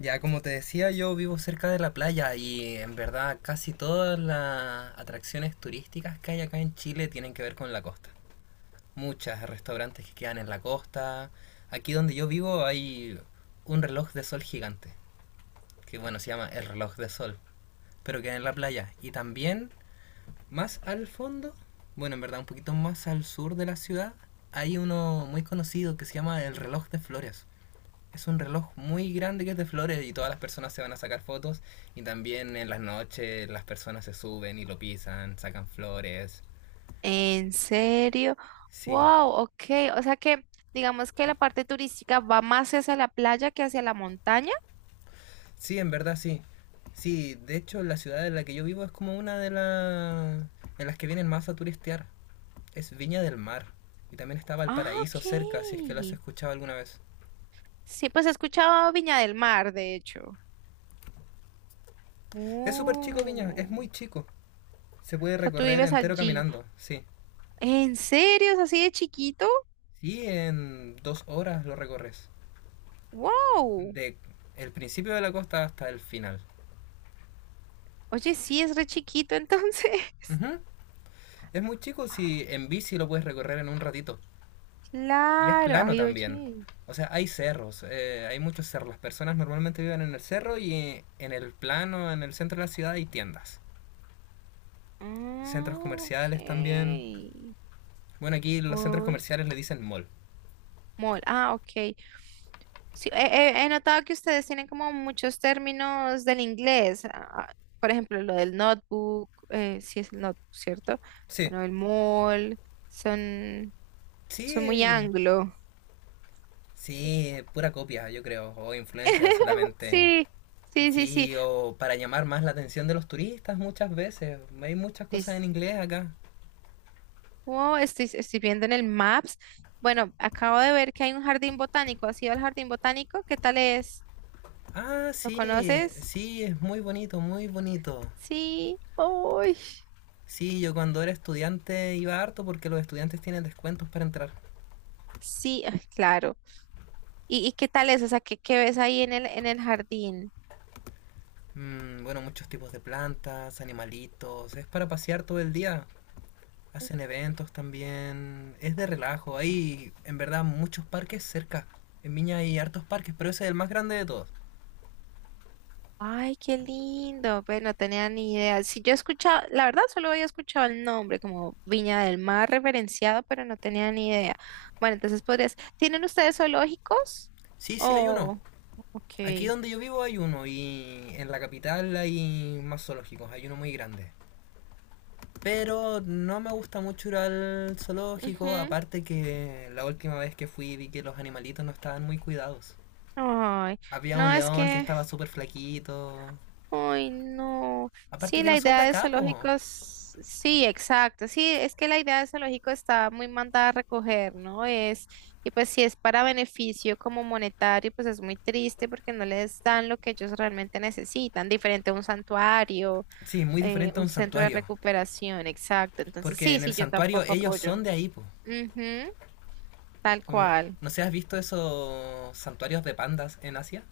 Ya, como te decía, yo vivo cerca de la playa y en verdad casi todas las atracciones turísticas que hay acá en Chile tienen que ver con la costa. Muchas restaurantes que quedan en la costa. Aquí donde yo vivo hay un reloj de sol gigante, que bueno, se llama el reloj de sol, pero queda en la playa. Y también más al fondo, bueno, en verdad un poquito más al sur de la ciudad, hay uno muy conocido que se llama el reloj de flores. Es un reloj muy grande que es de flores y todas las personas se van a sacar fotos y también en las noches las personas se suben y lo pisan, sacan flores. ¿En serio? Sí, Wow, ok. O sea que digamos que la parte turística va más hacia la playa que hacia la montaña. sí, en verdad sí. Sí, de hecho la ciudad en la que yo vivo es como una de las en las que vienen más a turistear. Es Viña del Mar. Y también estaba el Ah, ok. paraíso cerca, si es que lo has escuchado alguna vez. Sí, pues he escuchado Viña del Mar, de hecho. Es súper chico Viña, es muy Oh, o chico. Se puede sea, tú recorrer vives entero allí. caminando, sí. ¿En serio? ¿Es así de chiquito? Sí, en 2 horas lo recorres. Wow. De el principio de la costa hasta el final. Oye, sí, es re chiquito entonces. Ujú. Es muy chico, si en bici lo puedes recorrer en un ratito. Y es Claro. plano Ay, también. oye. O sea, hay cerros, hay muchos cerros. Las personas normalmente viven en el cerro y en el plano, en el centro de la ciudad hay tiendas. Centros Ah, ok. comerciales también. Bueno, aquí los centros Oye, comerciales le dicen mall. mall. Ah, ok. Sí, he notado que ustedes tienen como muchos términos del inglés. Por ejemplo, lo del notebook, sí es el notebook, ¿cierto? Sí, Bueno, el mall, son, son muy sí, anglo. sí, pura copia, yo creo. O influencia solamente. Sí, sí, sí, sí. Sí, o para llamar más la atención de los turistas muchas veces. Hay muchas cosas Dis- en inglés acá. Oh, estoy viendo en el Maps. Bueno, acabo de ver que hay un jardín botánico. ¿Has ido al jardín botánico? ¿Qué tal es? Ah, ¿Lo sí, conoces? sí, es muy bonito, muy bonito. Sí. Uy. Sí, yo cuando era estudiante iba harto porque los estudiantes tienen descuentos para entrar. Sí, ay, claro. ¿Y qué tal es? O sea, ¿qué ves ahí en el jardín? Mm, bueno, muchos tipos de plantas, animalitos, es para pasear todo el día. Hacen eventos también, es de relajo. Hay en verdad muchos parques cerca. En Viña hay hartos parques, pero ese es el más grande de todos. Ay, qué lindo. Pues no tenía ni idea. Si yo he escuchado, la verdad solo había escuchado el nombre como Viña del Mar referenciado, pero no tenía ni idea. Bueno, entonces podrías. ¿Tienen ustedes zoológicos? Sí, sí, hay uno. Oh, ok. Aquí donde yo vivo hay uno y en la capital hay más zoológicos, hay uno muy grande. Pero no me gusta mucho ir al zoológico, Ujú. aparte que la última vez que fui vi que los animalitos no estaban muy cuidados. Ay, Había un no, es león que que estaba súper flaquito. ay, no. Aparte Sí, que la no son de idea de acá, po. zoológicos, sí, exacto. Sí, es que la idea de zoológico está muy mandada a recoger, ¿no? Es, y pues si es para beneficio como monetario, pues es muy triste porque no les dan lo que ellos realmente necesitan, diferente a un santuario, Sí, muy diferente a un un centro de santuario. recuperación, exacto. Entonces, Porque sí, en el sí, yo santuario tampoco ellos apoyo. son de ahí, po. Ujú, tal Como- cual. ¿No se has visto esos santuarios de pandas en Asia?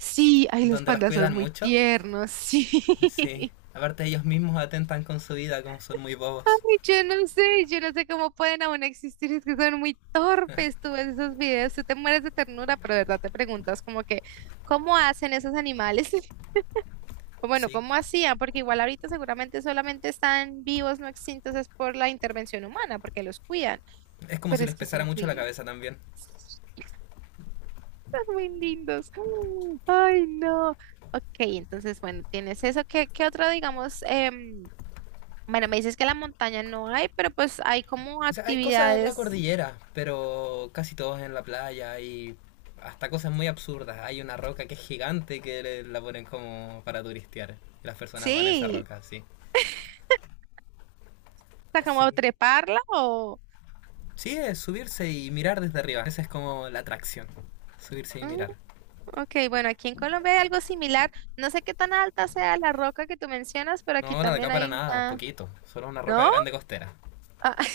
Sí, ay, los Donde los pandas son cuidan muy mucho. tiernos, sí. Sí. Aparte ellos mismos atentan con su vida, como son muy bobos. Yo no sé cómo pueden aún existir, es que son muy torpes, tú ves esos videos, tú te mueres de ternura, pero de verdad te preguntas como que, ¿cómo hacen esos animales? O bueno, Sí. ¿cómo hacían? Porque igual ahorita seguramente solamente están vivos, no extintos, es por la intervención humana, porque los cuidan, Es como si pero les es que es pesara mucho la increíble, cabeza también. son muy lindos. Ay, no. Ok, entonces, bueno, tienes eso, ¿qué otro, digamos, bueno, me dices que la montaña no hay, pero pues hay como O sea, hay cosas en la actividades. cordillera, pero casi todos en la playa y hasta cosas muy absurdas. Hay una roca que es gigante que la ponen como para turistear. Y las personas van a esa Sí, roca, sí. o sea, como Sí. treparla o… Sí, es subirse y mirar desde arriba. Esa es como la atracción. Subirse y Mm, mirar. ok, bueno, aquí en Colombia hay algo similar. No sé qué tan alta sea la roca que tú mencionas, pero aquí No, la de acá también para hay nada, una… poquito. Solo una roca ¿No? grande costera. Ah,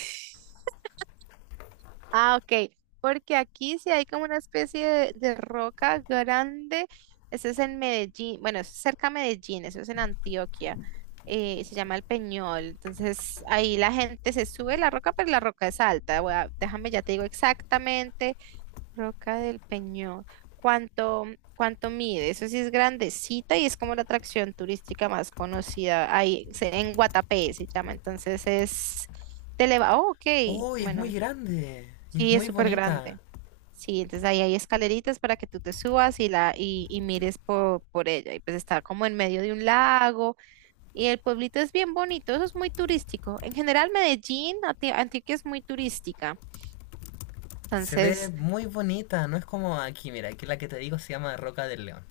ok, porque aquí sí hay como una especie de roca grande. Eso es en Medellín, bueno, eso es cerca a Medellín, eso es en Antioquia. Se llama el Peñol. Entonces ahí la gente se sube la roca, pero la roca es alta. Déjame, ya te digo exactamente. Roca del Peñón. ¿Cuánto, cuánto mide? Eso sí es grandecita y es como la atracción turística más conocida ahí en Guatapé se llama. Entonces es te eleva. Oh, ok. ¡Uy, es Bueno, muy grande! Y es sí, es muy súper bonita. grande. Sí, entonces ahí hay escaleritas para que tú te subas y mires por ella. Y pues está como en medio de un lago y el pueblito es bien bonito. Eso es muy turístico. En general, Medellín, Antioquia es muy turística. Se ve Entonces, muy bonita, no es como aquí, mira, aquí la que te digo se llama Roca del León.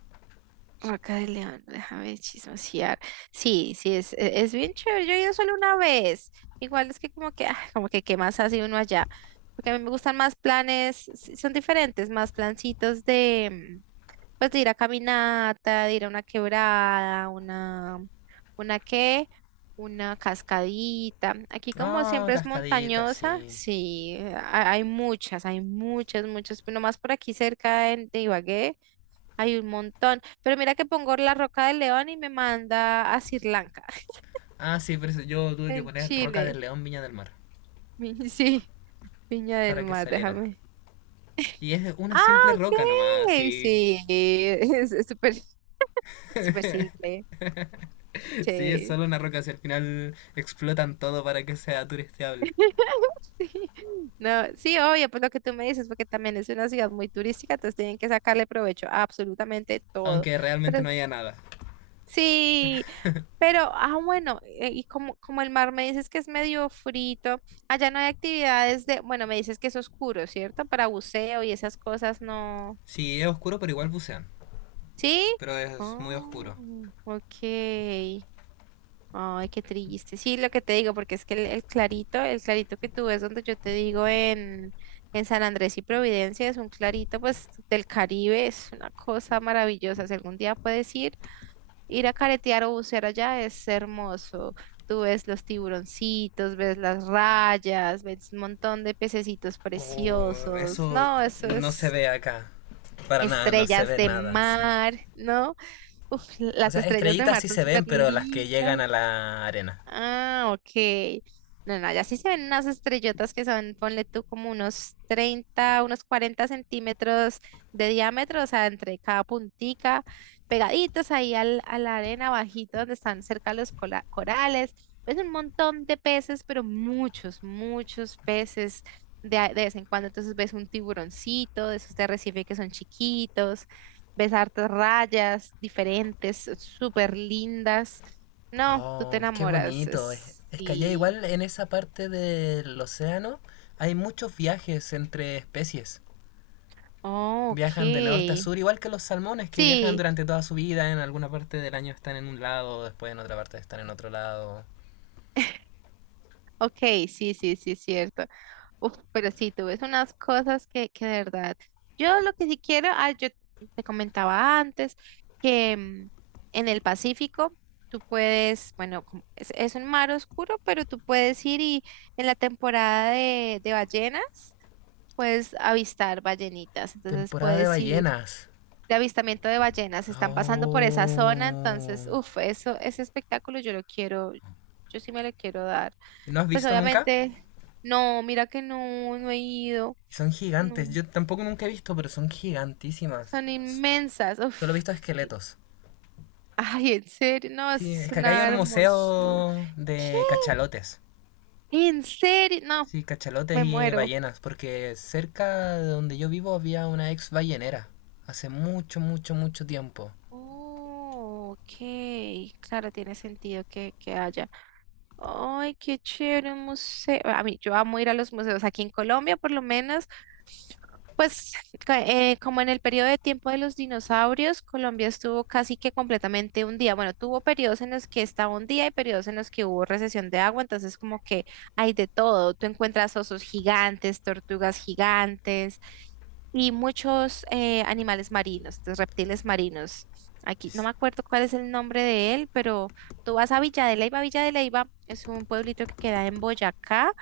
Vaca de León, déjame chismosear. Sí, sí, es bien chévere. Yo he ido solo una vez. Igual es que como que qué más hace uno allá. Porque a mí me gustan más planes, sí, son diferentes, más plancitos de, mm, pues de ir a caminata, de ir a una quebrada, una qué, una cascadita. Aquí como Ah, siempre es cascadita, montañosa, sí. sí, hay muchas, pero más por aquí cerca de Ibagué. Hay un montón. Pero mira que pongo la Roca del León y me manda a Sri Lanka, Ah, sí, pero eso yo tuve que en poner Roca Chile. del León Viña del Mar Sí, Viña para del que Mar, saliera. déjame. Y es una Ah, simple roca nomás, ok. sí. Sí, es súper, súper simple. Sí, es Sí. solo una roca, si al final explotan todo para que sea turisteable. Sí. No, sí, obvio, pues lo que tú me dices, porque también es una ciudad muy turística, entonces tienen que sacarle provecho a absolutamente todo. Aunque pero realmente no haya nada. Sí, pero, bueno, y como el mar me dices que es medio frito, allá no hay actividades de, bueno, me dices que es oscuro, ¿cierto? Para buceo y esas cosas, no. Sí, es oscuro, pero igual bucean. ¿Sí? Pero es muy oscuro. Oh, ok. Ay, qué triste. Sí, lo que te digo, porque es que el clarito que tú ves donde yo te digo en San Andrés y Providencia, es un clarito, pues, del Caribe, es una cosa maravillosa. Si algún día puedes ir. Ir a caretear o bucear allá es hermoso. Tú ves los tiburoncitos, ves las rayas, ves un montón de pececitos Oh, preciosos. eso No, eso no se es ve acá. Para nada, no se estrellas ve de nada, sí. mar, ¿no? Uf, O las sea, estrellas de estrellitas mar sí son se ven, súper pero las que llegan a lindas. la arena. Ah, ok. No, no, ya sí se ven unas estrellotas que son, ponle tú como unos 30, unos 40 centímetros de diámetro, o sea, entre cada puntica, pegaditos ahí a la arena bajito donde están cerca los corales. Pues un montón de peces, pero muchos, muchos peces de vez en cuando. Entonces ves un tiburoncito, de esos de arrecife que son chiquitos, ves hartas rayas diferentes, súper lindas. No, tú te Oh, qué enamoras. bonito. Es que allá Sí. igual en esa parte del océano hay muchos viajes entre especies. Oh, ok. Viajan de norte a sur, igual que los salmones que viajan Sí, durante toda su vida. En alguna parte del año están en un lado, después en otra parte están en otro lado. ok, sí, sí, sí, cierto. Uf, pero sí, tú ves unas cosas que de verdad. Yo lo que sí quiero, yo te comentaba antes que en el Pacífico tú puedes, bueno, como es un mar oscuro, pero tú puedes ir y en la temporada de ballenas puedes avistar ballenitas. Entonces Temporada de puedes ir. ballenas. De avistamiento de ballenas, están pasando por esa zona, Oh. entonces, uff, eso, ese espectáculo yo lo quiero, yo sí me lo quiero dar. ¿No has Pues visto nunca? obviamente, no, mira que no, no he ido, Son gigantes. no, Yo tampoco nunca he visto, pero son gigantísimas. son inmensas, Solo he uff. visto esqueletos. Ay, en serio, no, eso Sí, es es que acá hay una un hermosura. museo ¿Qué? de cachalotes. ¿En serio? No, Sí, cachalotes me y muero. ballenas, porque cerca de donde yo vivo había una ex ballenera. Hace mucho, mucho, mucho tiempo. Oh, ok, claro, tiene sentido que, haya. Ay, qué chévere un museo. A mí, yo amo ir a los museos. Aquí en Colombia, por lo menos, pues como en el periodo de tiempo de los dinosaurios, Colombia estuvo casi que completamente un día. Bueno, tuvo periodos en los que estaba un día y periodos en los que hubo recesión de agua. Entonces, como que hay de todo. Tú encuentras osos gigantes, tortugas gigantes y muchos animales marinos, entonces reptiles marinos. Aquí no me acuerdo cuál es el nombre de él, pero… Tú vas a Villa de Leyva. Villa de Leyva es un pueblito que queda en Boyacá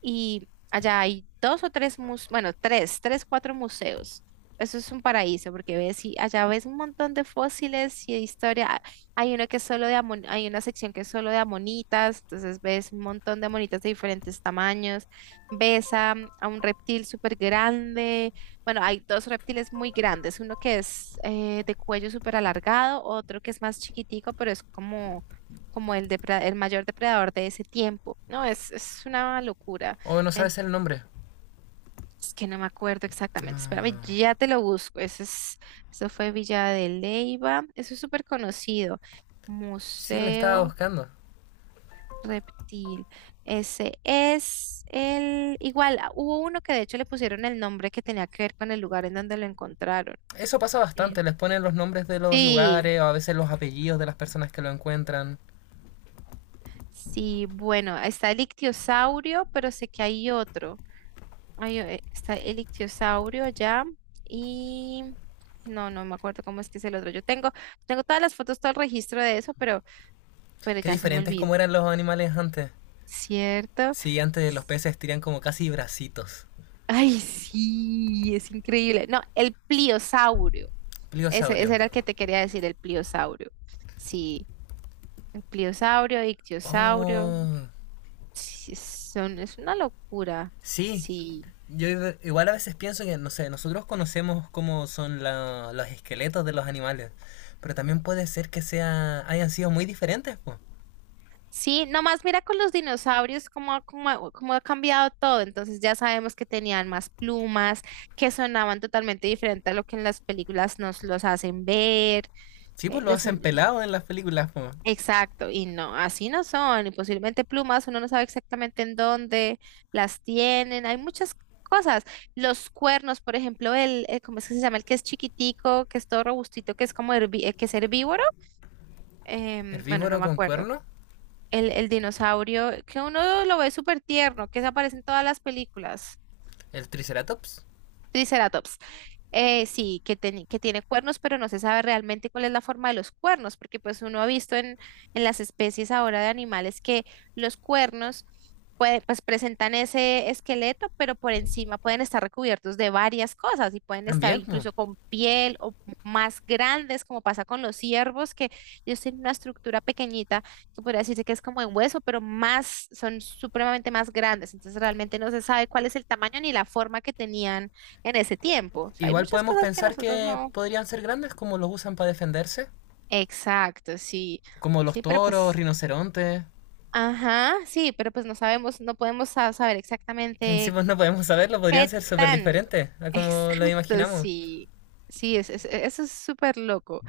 y allá hay dos o tres museos, bueno, tres, tres, cuatro museos. Eso es un paraíso porque ves y allá ves un montón de fósiles y de historia. Hay una sección que es solo de amonitas, entonces ves un montón de amonitas de diferentes tamaños. Ves a un reptil súper grande. Bueno, hay dos reptiles muy grandes, uno que es de cuello súper alargado, otro que es más chiquitico, pero es como el mayor depredador de ese tiempo. No, es una locura. O no En- sabes el nombre. es que no me acuerdo exactamente. Espérame, Ah, ya te lo busco. Eso es, eso fue Villa de Leyva. Eso es súper conocido. sí, le estaba Museo buscando. Reptil. Ese es el… Igual, hubo uno que de hecho le pusieron el nombre que tenía que ver con el lugar en donde lo encontraron. Eso pasa Eh, bastante, les ponen los nombres de los Sí, lugares o a veces los apellidos de las personas que lo encuentran. sí, bueno, está el ictiosaurio, pero sé que hay otro. Ay, está el ictiosaurio allá y no, no me acuerdo cómo es que es el otro. Yo tengo todas las fotos, todo el registro de eso, pero Qué ya se me diferentes olvidó, como eran los animales antes. ¿cierto? Sí, antes los S- peces tenían como casi bracitos. Ay, sí, es increíble. No, el pliosaurio. Ese, Pliosaurio. ese era el que te quería decir, el pliosaurio. Sí, el pliosaurio, ictiosaurio. Oh, Sí, son, es una locura. sí, Sí. yo igual a veces pienso que, no sé, nosotros conocemos cómo son los esqueletos de los animales, pero también puede ser que hayan sido muy diferentes, pues. Sí, nomás mira con los dinosaurios cómo ha cambiado todo. Entonces ya sabemos que tenían más plumas, que sonaban totalmente diferente a lo que en las películas nos los hacen ver. Sí, eh, pues lo los hacen son- pelado en las películas, po. exacto, y no, así no son. Y posiblemente plumas, uno no sabe exactamente en dónde las tienen. Hay muchas cosas. Los cuernos, por ejemplo, ¿cómo es que se llama? El que es chiquitico, que es todo robustito, que es como que es herbívoro. Bueno, no Herbívoro me con acuerdo cuerno, el, dinosaurio, que uno lo ve súper tierno, que se aparece en todas las películas. el triceratops, Triceratops. Sí, que tiene cuernos, pero no se sabe realmente cuál es la forma de los cuernos, porque pues uno ha visto en las especies ahora de animales que los cuernos pues presentan ese esqueleto, pero por encima pueden estar recubiertos de varias cosas y pueden estar también, pues. incluso con piel o más grandes, como pasa con los ciervos, que ellos tienen una estructura pequeñita que podría decirse que es como en hueso, pero más, son supremamente más grandes, entonces realmente no se sabe cuál es el tamaño ni la forma que tenían en ese tiempo. O sea, hay Igual muchas podemos cosas que pensar nosotros que no. podrían ser grandes como los usan para defenderse, Exacto, sí. como los Sí, pero toros, pues, rinocerontes. ajá, sí, pero pues no sabemos, no podemos saber En sí, exactamente pues no podemos saberlo, podrían qué ser súper tan. diferentes a como lo Exacto, imaginamos. sí. Sí, eso es súper loco.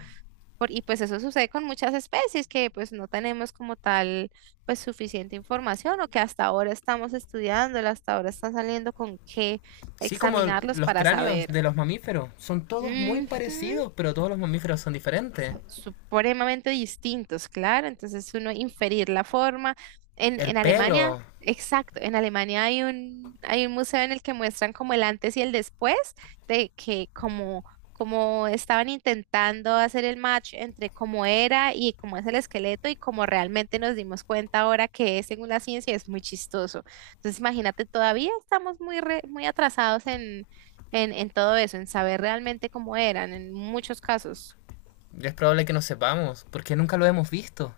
Y pues eso sucede con muchas especies que pues no tenemos como tal pues suficiente información o que hasta ahora estamos estudiando, hasta ahora están saliendo con qué Sí, como examinarlos los para cráneos saber. de los mamíferos. Son todos muy Ujú. parecidos, pero todos los mamíferos son diferentes. Son supremamente distintos, claro. Entonces uno inferir la forma. En, El en Alemania, pelo, exacto, en Alemania hay hay un museo en el que muestran como el antes y el después de que como estaban intentando hacer el match entre cómo era y cómo es el esqueleto y cómo realmente nos dimos cuenta ahora que es según la ciencia, es muy chistoso. Entonces imagínate, todavía estamos muy, muy atrasados en todo eso, en saber realmente cómo eran en muchos casos. es probable que no sepamos, porque nunca lo hemos visto.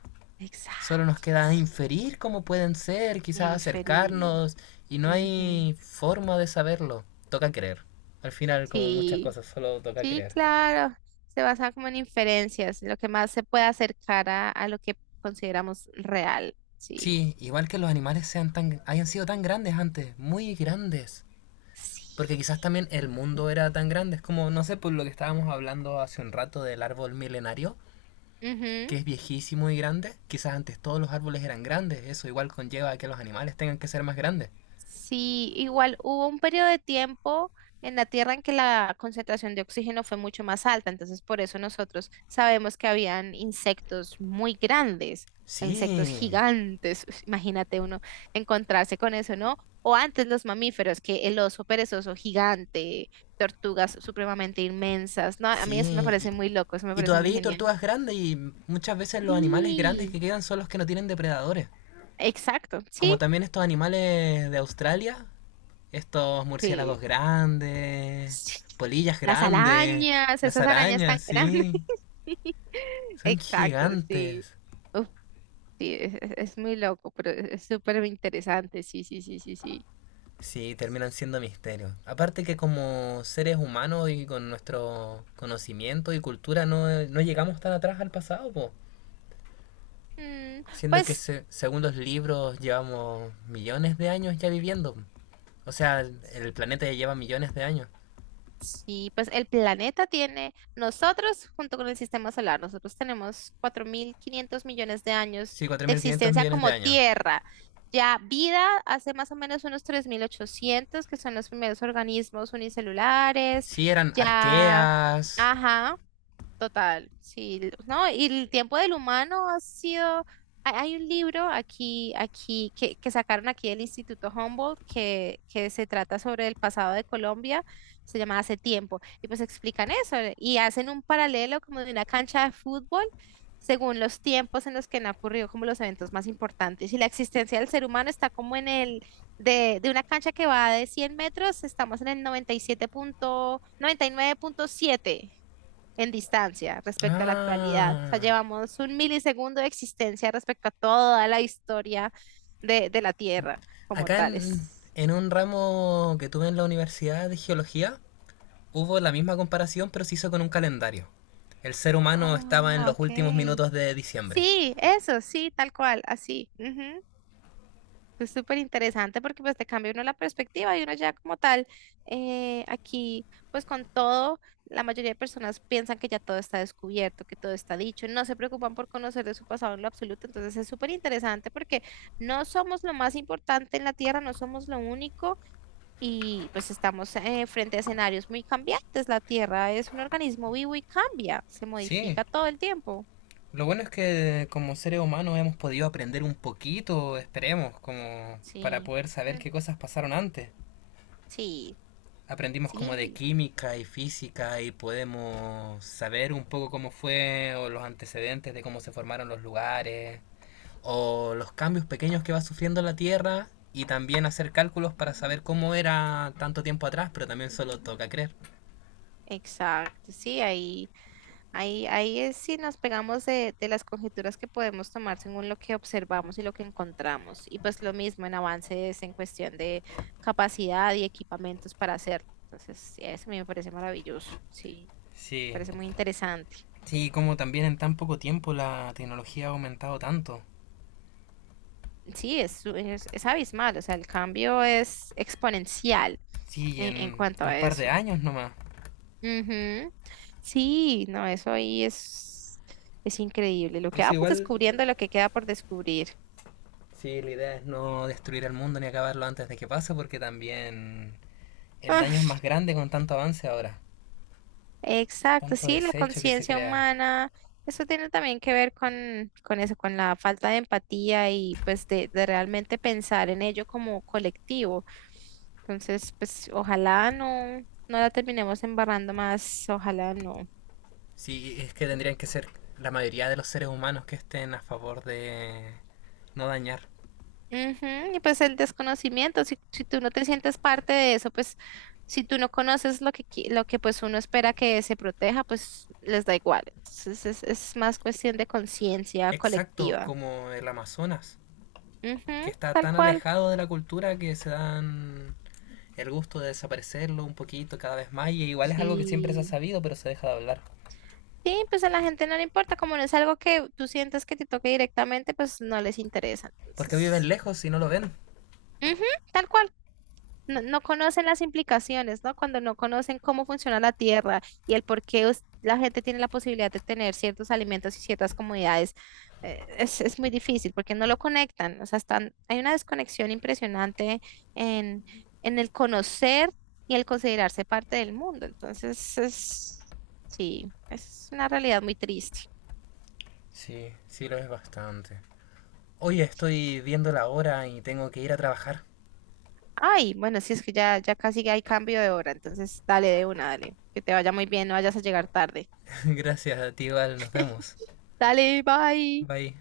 Solo nos Exacto. queda inferir cómo pueden ser, quizás Inferir. acercarnos, y no Ujú. hay forma de saberlo. Toca creer. Al final, como muchas Sí, cosas, solo toca sí, creer. claro. Se basa como en inferencias, lo que más se puede acercar a lo que consideramos real. Sí. Sí, igual que los animales sean tan, hayan sido tan grandes antes, muy grandes. Porque Sí. quizás también el mundo era tan grande, es como, no sé, por lo que estábamos hablando hace un rato del árbol milenario, que es viejísimo y grande, quizás antes todos los árboles eran grandes, eso igual conlleva que los animales tengan que ser más grandes. Sí, igual hubo un periodo de tiempo en la Tierra en que la concentración de oxígeno fue mucho más alta, entonces por eso nosotros sabemos que habían insectos muy grandes, insectos Sí, gigantes, imagínate uno encontrarse con eso, ¿no? O antes los mamíferos, que el oso perezoso gigante, tortugas supremamente inmensas, ¿no? A mí eso me sí, y, parece muy loco, eso me y parece muy todavía hay genial. tortugas grandes y muchas veces los animales grandes Sí, que quedan son los que no tienen depredadores. exacto, Como también estos animales de Australia, estos sí. murciélagos grandes, Sí. polillas Las grandes, arañas, las esas arañas tan arañas, grandes. sí, son Exacto, sí. gigantes. Uf, sí, es muy loco, pero es súper interesante. Sí, sí, sí, sí, sí. Sí, terminan siendo misterios. Aparte que como seres humanos y con nuestro conocimiento y cultura no, no llegamos tan atrás al pasado, po. Mm, Siendo que pues. Según los libros llevamos millones de años ya viviendo. O sea, el planeta ya lleva millones de años. Sí, pues el planeta tiene, nosotros junto con el sistema solar, nosotros tenemos 4.500 millones de años Sí, cuatro de mil quinientos existencia millones de como años. Tierra. Ya vida hace más o menos unos 3.800 que son los primeros organismos unicelulares. Sí, eran Ya, arqueas. ajá, total, sí, no, y el tiempo del humano ha sido, hay un libro aquí, que sacaron aquí del Instituto Humboldt, que se trata sobre el pasado de Colombia, se llama Hace tiempo, y pues explican eso, y hacen un paralelo como de una cancha de fútbol, según los tiempos en los que han ocurrido como los eventos más importantes, y la existencia del ser humano está como en el, de una cancha que va de 100 metros, estamos en el 97 punto, 99,7 en distancia respecto a la actualidad. O sea, Ah, llevamos un milisegundo de existencia respecto a toda la historia de la Tierra como acá tales. en un ramo que tuve en la universidad de geología, hubo la misma comparación, pero se hizo con un calendario. El ser humano estaba en Ah, los últimos ok. minutos de diciembre. Sí, eso, sí, tal cual, así. Ujú. Es súper interesante porque pues te cambia uno la perspectiva y uno ya como tal, aquí pues con todo, la mayoría de personas piensan que ya todo está descubierto, que todo está dicho, no se preocupan por conocer de su pasado en lo absoluto, entonces es súper interesante porque no somos lo más importante en la Tierra, no somos lo único y pues estamos frente a escenarios muy cambiantes, la Tierra es un organismo vivo y cambia, se Sí, modifica todo el tiempo. lo bueno es que como seres humanos hemos podido aprender un poquito, esperemos, como para Sí, poder saber mm, qué cosas pasaron antes. sí, Aprendimos como de sí. química y física y podemos saber un poco cómo fue o los antecedentes de cómo se formaron los lugares, o los cambios pequeños que va sufriendo la Tierra y también hacer cálculos para saber cómo era tanto tiempo atrás, pero también solo toca creer. Exacto, sí, ahí es si nos pegamos de las conjeturas que podemos tomar según lo que observamos y lo que encontramos. Y pues lo mismo en avances en cuestión de capacidad y equipamientos para hacerlo. Entonces, sí, eso a mí me parece maravilloso. Sí, Sí, parece muy interesante. sí, como también en tan poco tiempo la tecnología ha aumentado tanto. Sí, es abismal. O sea, el cambio es exponencial Sí, en en cuanto un a par eso. de años nomás. Ujú. Sí, no, eso ahí es increíble. Lo que Eso vamos igual, descubriendo, lo que queda por descubrir. sí, la idea es no destruir el mundo ni acabarlo antes de que pase, porque también el daño es Ah, más grande con tanto avance ahora, exacto, tanto sí, la desecho que se conciencia crea. humana, eso tiene también que ver con eso, con la falta de empatía y pues de realmente pensar en ello como colectivo. Entonces, pues ojalá no, no la terminemos embarrando más, ojalá no. Sí, es que tendrían que ser la mayoría de los seres humanos que estén a favor de no dañar. Ujú. Y pues el desconocimiento, si tú no te sientes parte de eso, pues si tú no conoces lo que, lo que pues uno espera que se proteja, pues les da igual. Entonces es más cuestión de conciencia Exacto, colectiva. como el Amazonas, Ujú, que está tal tan cual. alejado de la cultura que se dan el gusto de desaparecerlo un poquito cada vez más y igual es algo que siempre se ha Sí. sabido pero se deja de hablar. Sí, pues a la gente no le importa, como no es algo que tú sientas que te toque directamente, pues no les interesa. Porque viven Entonces, lejos y no lo ven. ujú, tal cual. No, no conocen las implicaciones, ¿no? Cuando no conocen cómo funciona la tierra y el por qué la gente tiene la posibilidad de tener ciertos alimentos y ciertas comodidades, es muy difícil porque no lo conectan. O sea, hay una desconexión impresionante en, en el conocer y el considerarse parte del mundo. Entonces, sí, es una realidad muy triste. Sí, sí lo es bastante. Oye, estoy viendo la hora y tengo que ir a trabajar. Ay, bueno, sí, es que ya casi hay cambio de hora, entonces dale de una, dale. Que te vaya muy bien, no vayas a llegar tarde. Gracias a ti, Val, nos vemos. Dale, bye. Bye.